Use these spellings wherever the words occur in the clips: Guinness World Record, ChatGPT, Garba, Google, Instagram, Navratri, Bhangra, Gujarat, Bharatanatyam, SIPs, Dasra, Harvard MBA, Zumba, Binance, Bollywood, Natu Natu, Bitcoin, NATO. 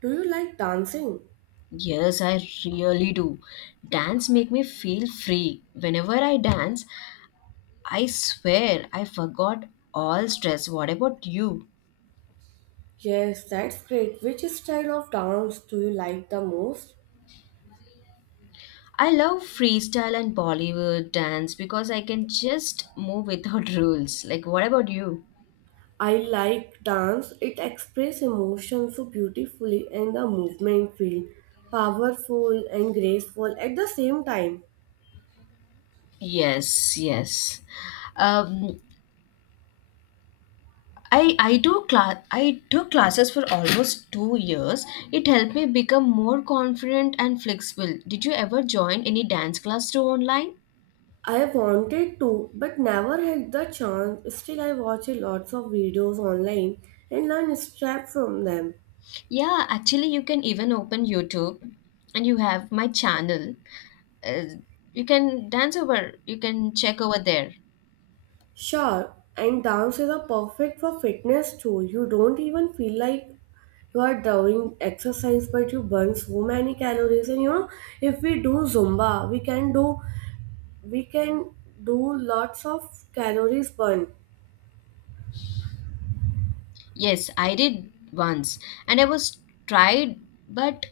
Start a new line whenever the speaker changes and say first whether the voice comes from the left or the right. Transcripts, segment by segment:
right: Do you like dancing?
left: Yes, I really do. Dance make me feel free. Whenever I dance, I swear I forgot all stress. What about you?
right: Yes, that's great. Which style of dance do you like the most?
left: I love freestyle and Bollywood dance because I can just move without rules. Like, what about you?
right: I like dance. It expresses emotion so beautifully and the movement feel powerful and graceful at the same time.
left: Yes, yes. Um, I took classes for almost 2 years. It helped me become more confident and flexible. Did you ever join any dance class through online?
right: I wanted to but never had the chance. Still I watch lots of videos online and learn steps from them.
left: Yeah, actually, you can even open YouTube and you have my channel. Uh, you can dance you can check over there.
right: Sure, and dances are perfect for fitness too. You don't even feel like you are doing exercise, but you burn so many calories. And you know, if we do Zumba, we can do lots of calories burn.
left: Yes, I did once and I was tried, but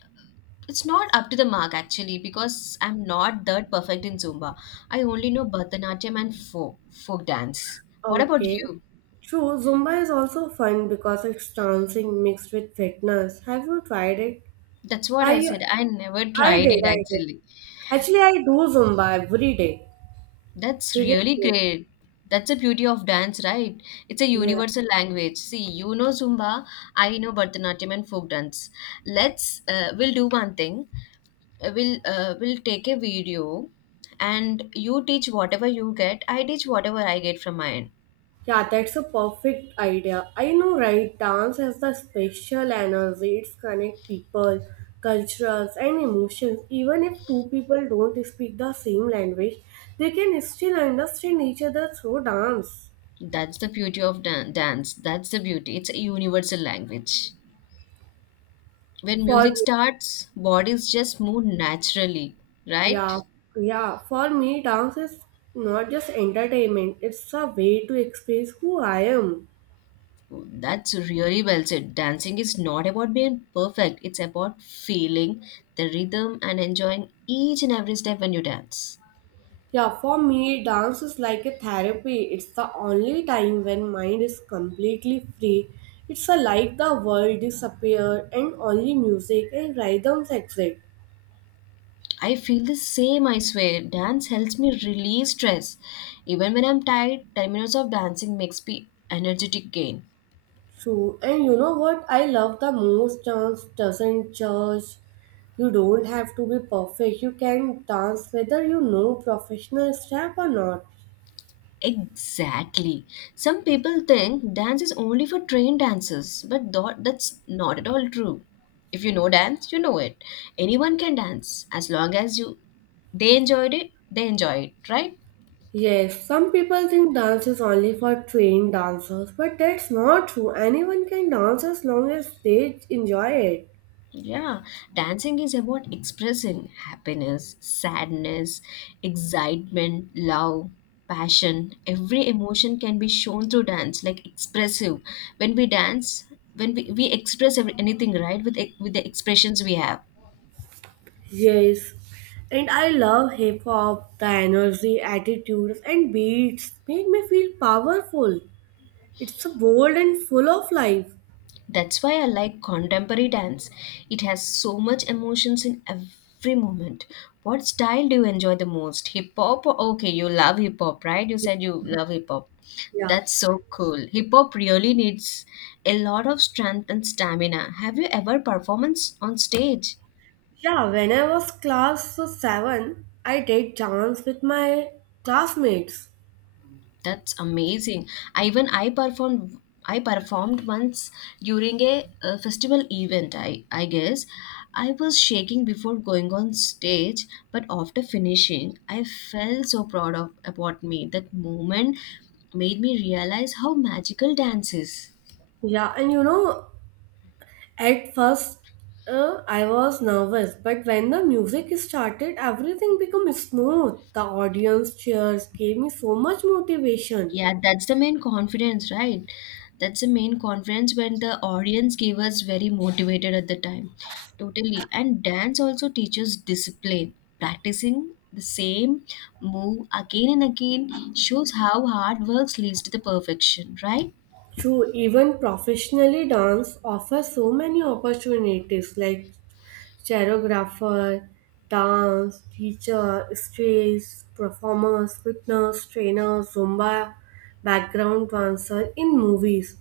left: it's not up to the mark actually because I'm not that perfect in Zumba. I only know Bharatanatyam and folk dance. What about
right: Okay.
left: you?
right: True, Zumba is also fun because it's dancing mixed with fitness. Have you tried it?
left: That's what I
right: I
left: said. I never
right: I
left: tried it
right: did, I did.
left: actually.
right: Actually, I do Zumba every day.
left: That's really
right: Seriously.
left: great. That's the beauty of dance, right? It's a
right: Yeah.
left: universal language. See, you know Zumba, I know Bharatanatyam and folk dance. Let's we'll do one thing. We'll take a video, and you teach whatever you get. I teach whatever I get from mine.
right: Yeah, that's a perfect idea. I know, right? Dance has the special energy. It's connect people, cultures, and emotions. Even if two people don't speak the same language, they can still understand each other through dance.
left: That's the beauty of dance. That's the beauty. It's a universal language. When
right: For
left: music
right: me,
left: starts, bodies just move naturally, right?
right: yeah, yeah. For me, dance is not just entertainment. It's a way to express who I am.
left: That's really well said. Dancing is not about being perfect, it's about feeling the rhythm and enjoying each and every step when you dance.
right: Yeah, for me, dance is like a therapy. It's the only time when mind is completely free. It's a, like the world disappeared and only music and rhythms exist.
left: I feel the same, I swear. Dance helps me release stress. Even when I'm tired, 10 minutes of dancing makes me energetic again.
right: True. And you know what I love the most? Dance doesn't judge. You don't have to be perfect. You can dance whether you know professional step or not.
left: Exactly. Some people think dance is only for trained dancers, but that's not at all true. If you know dance, you know it. Anyone can dance as long as you they they enjoy it, right?
right: Yes, some people think dance is only for trained dancers, but that's not true. Anyone can dance as long as they enjoy it.
left: Yeah, dancing is about expressing happiness, sadness, excitement, love, passion. Every emotion can be shown through dance, like expressive. When we dance, when we express anything, right, with the expressions we have.
right: Yes, and I love hip hop. The energy, attitudes, and beats make me feel powerful. It's bold and full of life.
left: That's why I like contemporary dance. It has so much emotions in every moment. What style do you enjoy the most? Hip hop? Okay, you love hip hop, right? You said you love hip hop.
right: Yeah,
left: That's so cool. Hip hop really needs a lot of strength and stamina. Have you ever performed on stage?
right: yeah. When I was class seven, I did dance with my classmates.
left: That's amazing. I even I performed I performed once during a festival event. I guess I was shaking before going on stage, but after finishing, I felt so proud of about me. That moment made me realize how magical dance is.
right: Yeah, and you know, at first I was nervous, but when the music started, everything became smooth. The audience cheers gave me so much motivation.
left: Yeah, that's the main confidence, right? That's the main confidence when the audience gave us very motivated at the time. Totally. And dance also teaches discipline. Practicing the same move again and again shows how hard work leads to the perfection, right?
right: True, even professionally, dance offers so many opportunities like choreographer, dance, teacher, stage, performers, fitness, trainer, Zumba, background dancer in movies.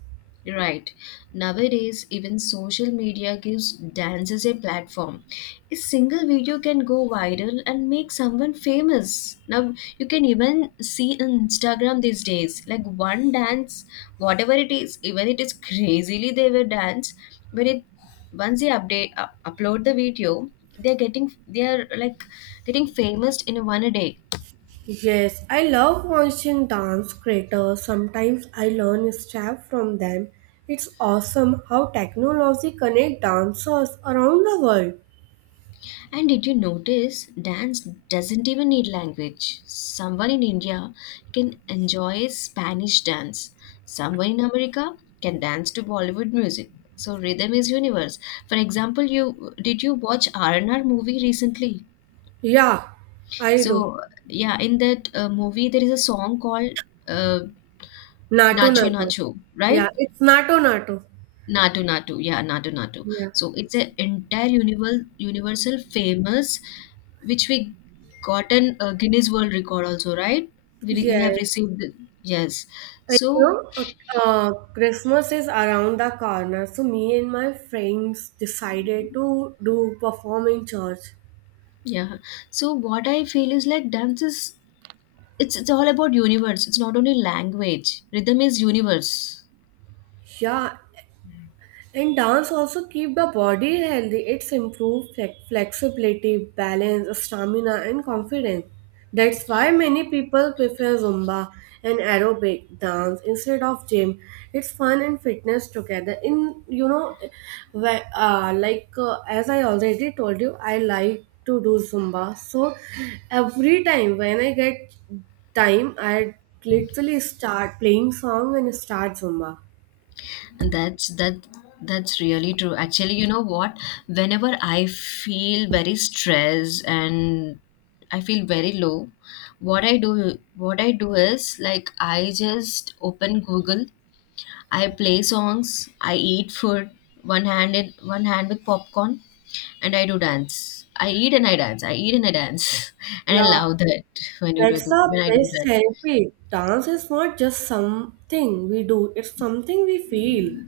left: Right. Nowadays, even social media gives dances a platform. A single video can go viral and make someone famous. Now, you can even see on Instagram these days, like one dance, whatever it is, even it is crazily they will dance, but it once they upload the video, they are like getting famous in one a day.
right: Yes, I love watching dance creators. Sometimes I learn stuff from them. It's awesome how technology connects dancers around the world.
left: And did you notice dance doesn't even need language? Someone in India can enjoy Spanish dance. Someone in America can dance to Bollywood music. So rhythm is universe. For example, you watch R&R movie recently?
right: Yeah, I do.
left: So yeah, in that movie there is a song called uh,
right: Nato
left: Nacho
right: Nato.
left: Nacho, right?
right: Yeah, it's Nato Nato.
left: Natu Natu, yeah, Natu Natu.
right: Yeah.
left: So it's an entire universal famous which we gotten a Guinness World Record also, right? We have
right: Yes.
left: received yes.
right: And,
left: So
right: you know, Christmas is around the corner, so me and my friends decided to do perform in church.
left: yeah. So what I feel is like dance is it's all about universe. It's not only language. Rhythm is universe.
right: Yeah, and dance also keep the body healthy. It's improve flexibility, balance, stamina, and confidence. That's why many people prefer Zumba and aerobic dance instead of gym. It's fun and fitness together. In you know, like as I already told you, I like to do Zumba. So every time when I get time, I literally start playing song and start Zumba.
left: And that's really true. Actually, you know what? Whenever I feel very stressed and I feel very low, what I do is like I just open Google. I play songs, I eat food, one hand with popcorn, and I do dance. I eat and I dance. I eat and I dance, and I
right: Yeah,
left: love that when you do,
right: that's
left: do
right: the
left: when I do
right: best
left: that.
right: therapy. Dance is not just something we do, it's something we feel.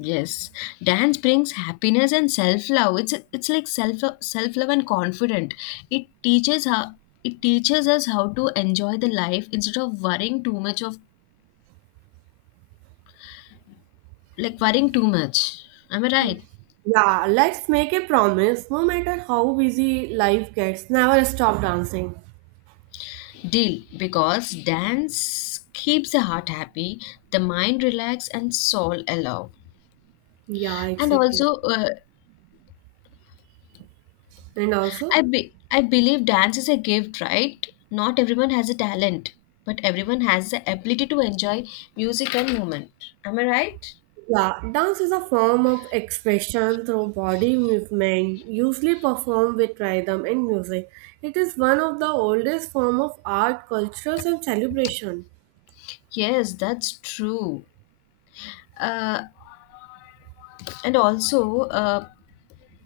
left: Yes, dance brings happiness and self love. It's like self love and confident. It teaches how it teaches us how to enjoy the life instead of worrying too much of like worrying too much. Am I right?
right: Yeah, let's make a promise. No matter how busy life gets, never stop dancing.
left: Deal, because dance keeps the heart happy, the mind relaxed, and soul alive.
right: Yeah,
left: And
right: exactly.
left: also,
right: And also,
left: I believe dance is a gift, right? Not everyone has a talent, but everyone has the ability to enjoy music and movement. Am I right?
right: yeah, dance is a form of expression through body movement, usually performed with rhythm and music. It is one of the oldest form of art, cultures, and celebration.
left: Yes, that's true. Uh, and also, uh,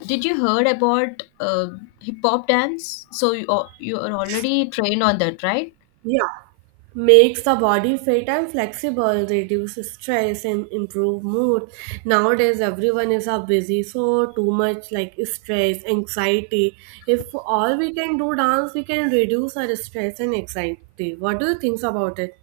left: did you heard about hip hop dance? So you are already trained on that, right?
right: Yeah. Makes the body fit and flexible, reduces stress and improve mood. Nowadays everyone is a busy, so too much like stress, anxiety. If all we can do dance, we can reduce our stress and anxiety. What do you think about it?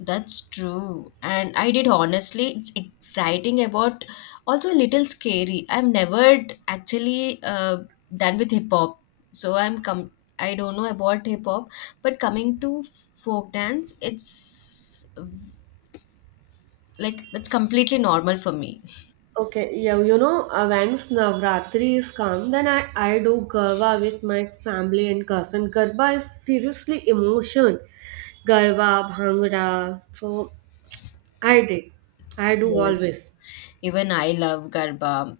left: That's true. And I did honestly, it's exciting about also a little scary. I've never d- actually done with hip hop. So I'm com I don't know about hip hop, but coming to folk dance, it's like that's completely normal for me.
right: Okay, yeah, you know, once Navratri is come, then I do Garba with my family and cousin. Garba is seriously emotion. Garba, Bhangra. So I did. I do
left: Yes.
right: always.
left: Even I love Garba.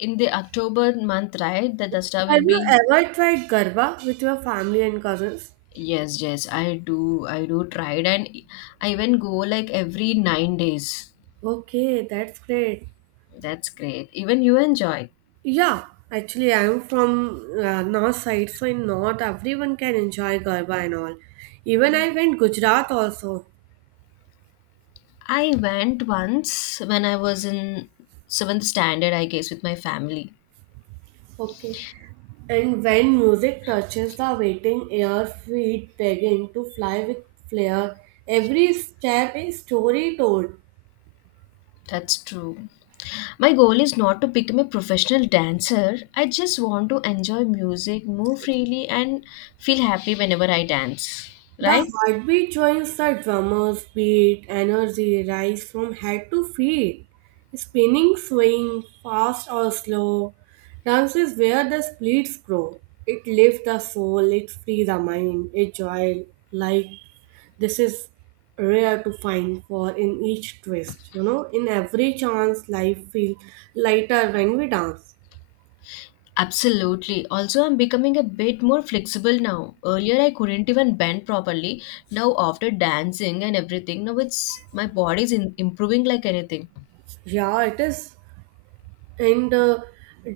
left: In the October month, right? The Dasra
right: Have
left: will
right: you
left: be
right: ever tried Garba with your family and cousins?
left: yes, yes, I do try it and I even go like every 9 days.
right: Okay, that's great.
left: That's great. Even you enjoyed.
right: Yeah, actually, I'm from north side, so in north, everyone can enjoy Garba and all. Even I went Gujarat also.
left: I went once when I was in seventh standard, I guess, with my family.
right: Okay. And when music touches the waiting air, feet begging to fly with flair. Every step a story told.
left: That's true. My goal is not to become a professional dancer. I just want to enjoy music, move freely, and feel happy whenever I dance.
right: The
left: Right?
right: heartbeat joins the drummer's beat, energy rises from head to feet. Spinning swing, fast or slow, dance is where the splits grow. It lifts the soul, it frees the mind, a joy like this is rare to find for in each twist. You know, in every chance, life feels lighter when we dance.
left: Absolutely. Also, I'm becoming a bit more flexible now. Earlier, I couldn't even bend properly. Now, after dancing and everything, now it's my improving like anything.
right: Yeah, it is. And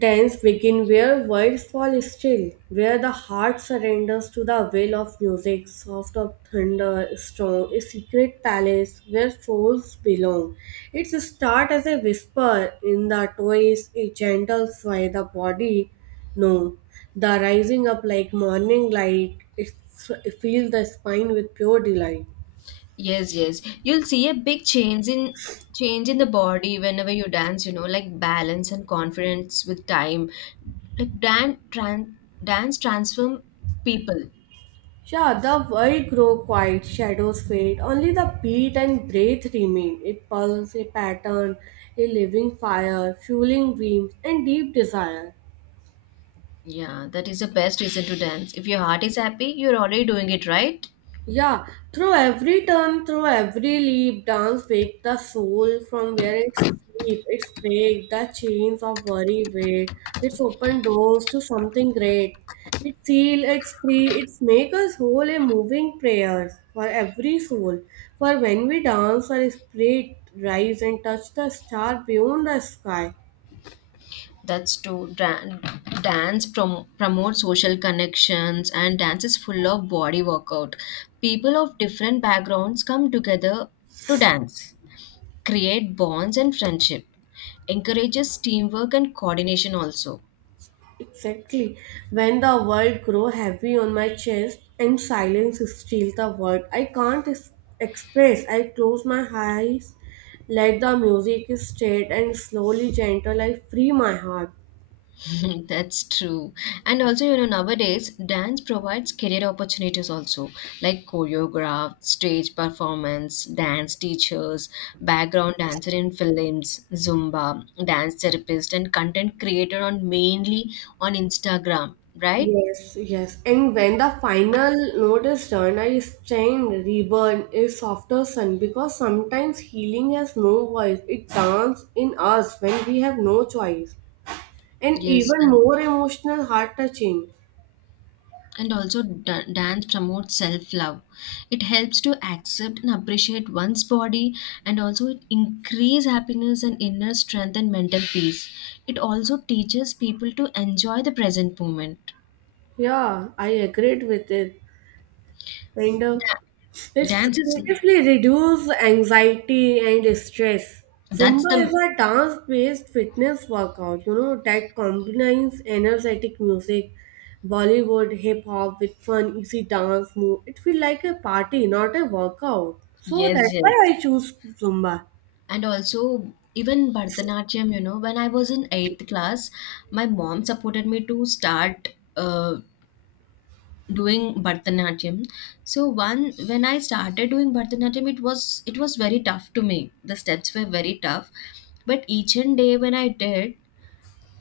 right: Dance begin where words fall still, where the heart surrenders to the will of music, soft of thunder, strong, a secret palace where souls belong. It starts as a whisper in the toys, a gentle sway the body. No, the rising up like morning light, fills the spine with pure delight.
left: Yes, yes. You'll see a big change in the body whenever you dance, you know, like balance and confidence with time. Like dance transform people.
right: Yeah, the world grow quiet, shadows fade, only the beat and breath remain. A pulse, a pattern, a living fire, fueling dreams and deep desire.
left: Yeah, that is the best reason to dance. If your heart is happy, you're already doing it right.
right: Yeah, through every turn, through every leap, dance wake the soul from where it sleep. It's break the chains of worry weight. It's open doors to something great. It seal, it's free, it's make us whole a moving prayers for every soul. For when we dance, our spirit rise and touch the star beyond the sky.
left: That's true. Dan dance prom promote social connections and dance is full of body workout. People of different backgrounds come together to dance, create bonds and friendship, encourages teamwork and coordination also.
right: Exactly. When the world grow heavy on my chest and silence steal the world, I can't es- express. I close my eyes, let the music state and slowly gentle I free my heart.
left: That's true, and also you know nowadays dance provides career opportunities also, like choreograph, stage performance, dance teachers, background dancer in films, zumba, dance therapist, and content creator on mainly on instagram, right?
right: Yes, yes. And when the final note is done, I stand reborn a softer sun because sometimes healing has no voice. It dance in us when we have no choice. And
left: Yes,
right: even more emotional, heart touching.
left: and also dance promotes self love. It helps to accept and appreciate one's body, and also it increase happiness and inner strength and mental peace. It also teaches people to enjoy the present moment.
right: Yeah, I agreed with it. And
left: Da-
right: It's
left: dance is
right: seriously reduce anxiety and stress.
left: that's
right: Zumba
left: the
right: is a dance-based fitness workout, you know, that combines energetic music, Bollywood, hip-hop with fun, easy dance move. It feels like a party, not a workout. So
left: yes,
right: that's why
left: yes,
right: I choose Zumba.
left: and also even Bharatanatyam, you know, when I was in 8th class, my mom supported me to start doing Bharatanatyam. So one when I started doing Bharatanatyam, it was very tough to me. The steps were very tough, but each and day when I did,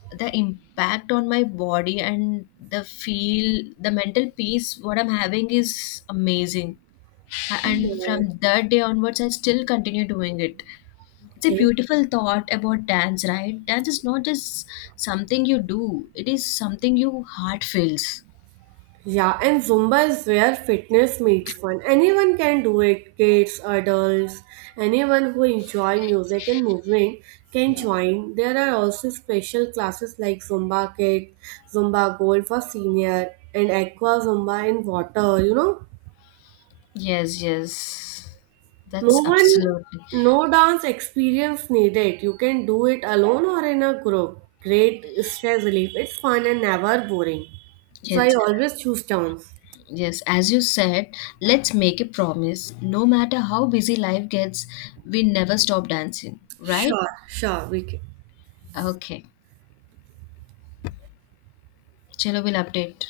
left: the impact on my body and the feel, the mental peace what I'm having is amazing. And
right: Yeah.
left: from that day onwards, I still continue doing it. It's a
right: Okay.
left: beautiful thought about dance, right? Dance is not just something you do; it is something your heart feels.
right: Yeah, and Zumba is where fitness meets fun. Anyone can do it, kids, adults, anyone who enjoy music and movement can join. There are also special classes like Zumba Kid, Zumba Gold for senior, and Aqua Zumba in water, you know?
left: Yes, yes.
right: No
left: That's
right: one,
left: absolutely
right: no dance experience needed. You can do it alone or in a group. Great stress relief. It's fun and never boring. So I
left: yes.
right: always choose dance.
left: Yes, as you said, let's make a promise. No matter how busy life gets, we never stop dancing, right?
right: Sure, sure, we can.
left: Okay. Chalo, we'll update.